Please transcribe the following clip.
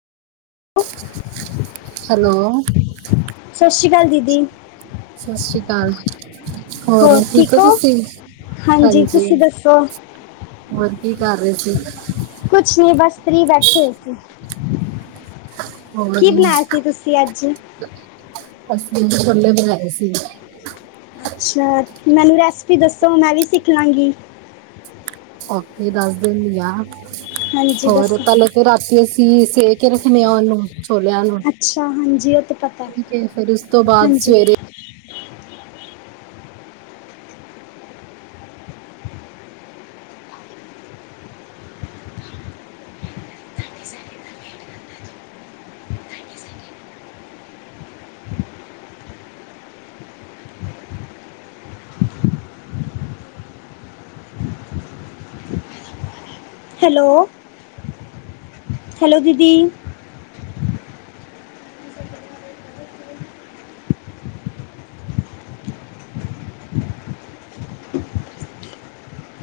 Hello. ਸਤਿ ਸ਼੍ਰੀ ਅਕਾਲ ਦੀਦੀ ਸਤਿ ਸ੍ਰੀ ਅਕਾਲ। ਹੋਰ, ਠੀਕ ਹੋ ਤੁਸੀਂ? ਹਾਂਜੀ। ਤੁਸੀਂ ਦੱਸੋ ਹੋਰ ਕੀ ਕਰ ਰਹੇ ਸੀ? ਕੁਛ ਨਹੀਂ, ਬਸ ਫਰੀ ਬੈਠੇ ਸੀ। ਹੋਰ, ਕੀ ਬਣਾਇਆ ਸੀ [unintelligible] ਤੁਸੀਂ ਅੱਜ ਅਸੀਦੇ ਥੁੱਲੇ ਬਜਏ ਸੀ ਅੱਛਾ। ਮੈਨੂੰ ਰੈਸਪੀ ਦੱਸੋ, ਮੈਂ ਵੀ ਸਿੱਖ ਲਾਂਗੀ। ਓਥੇ ਦੱਸ ਦਿੰਦੀ ਆ। ਹਾਂਜੀ ਹੋਰ ਦੱਸੋ ਪਹਿਲੇ ਫਿਰ ਰਾਤੀ ਅਸੀਂ ਸੇ ਕੇ ਰੱਖਨੇ ਹਾਂ ਉਹਨੂੰ, ਛੋਲਿਆਂ ਨੂੰ। ਅੱਛਾ ਹਾਂ ਠੀਕ ਏ, ਫਿਰ ਉਸ ਤੋਂ ਬਾਅਦ ਸਵੇਰੇ ਹੈਲੋ। ਹੈਲੋ ਦੀਦੀ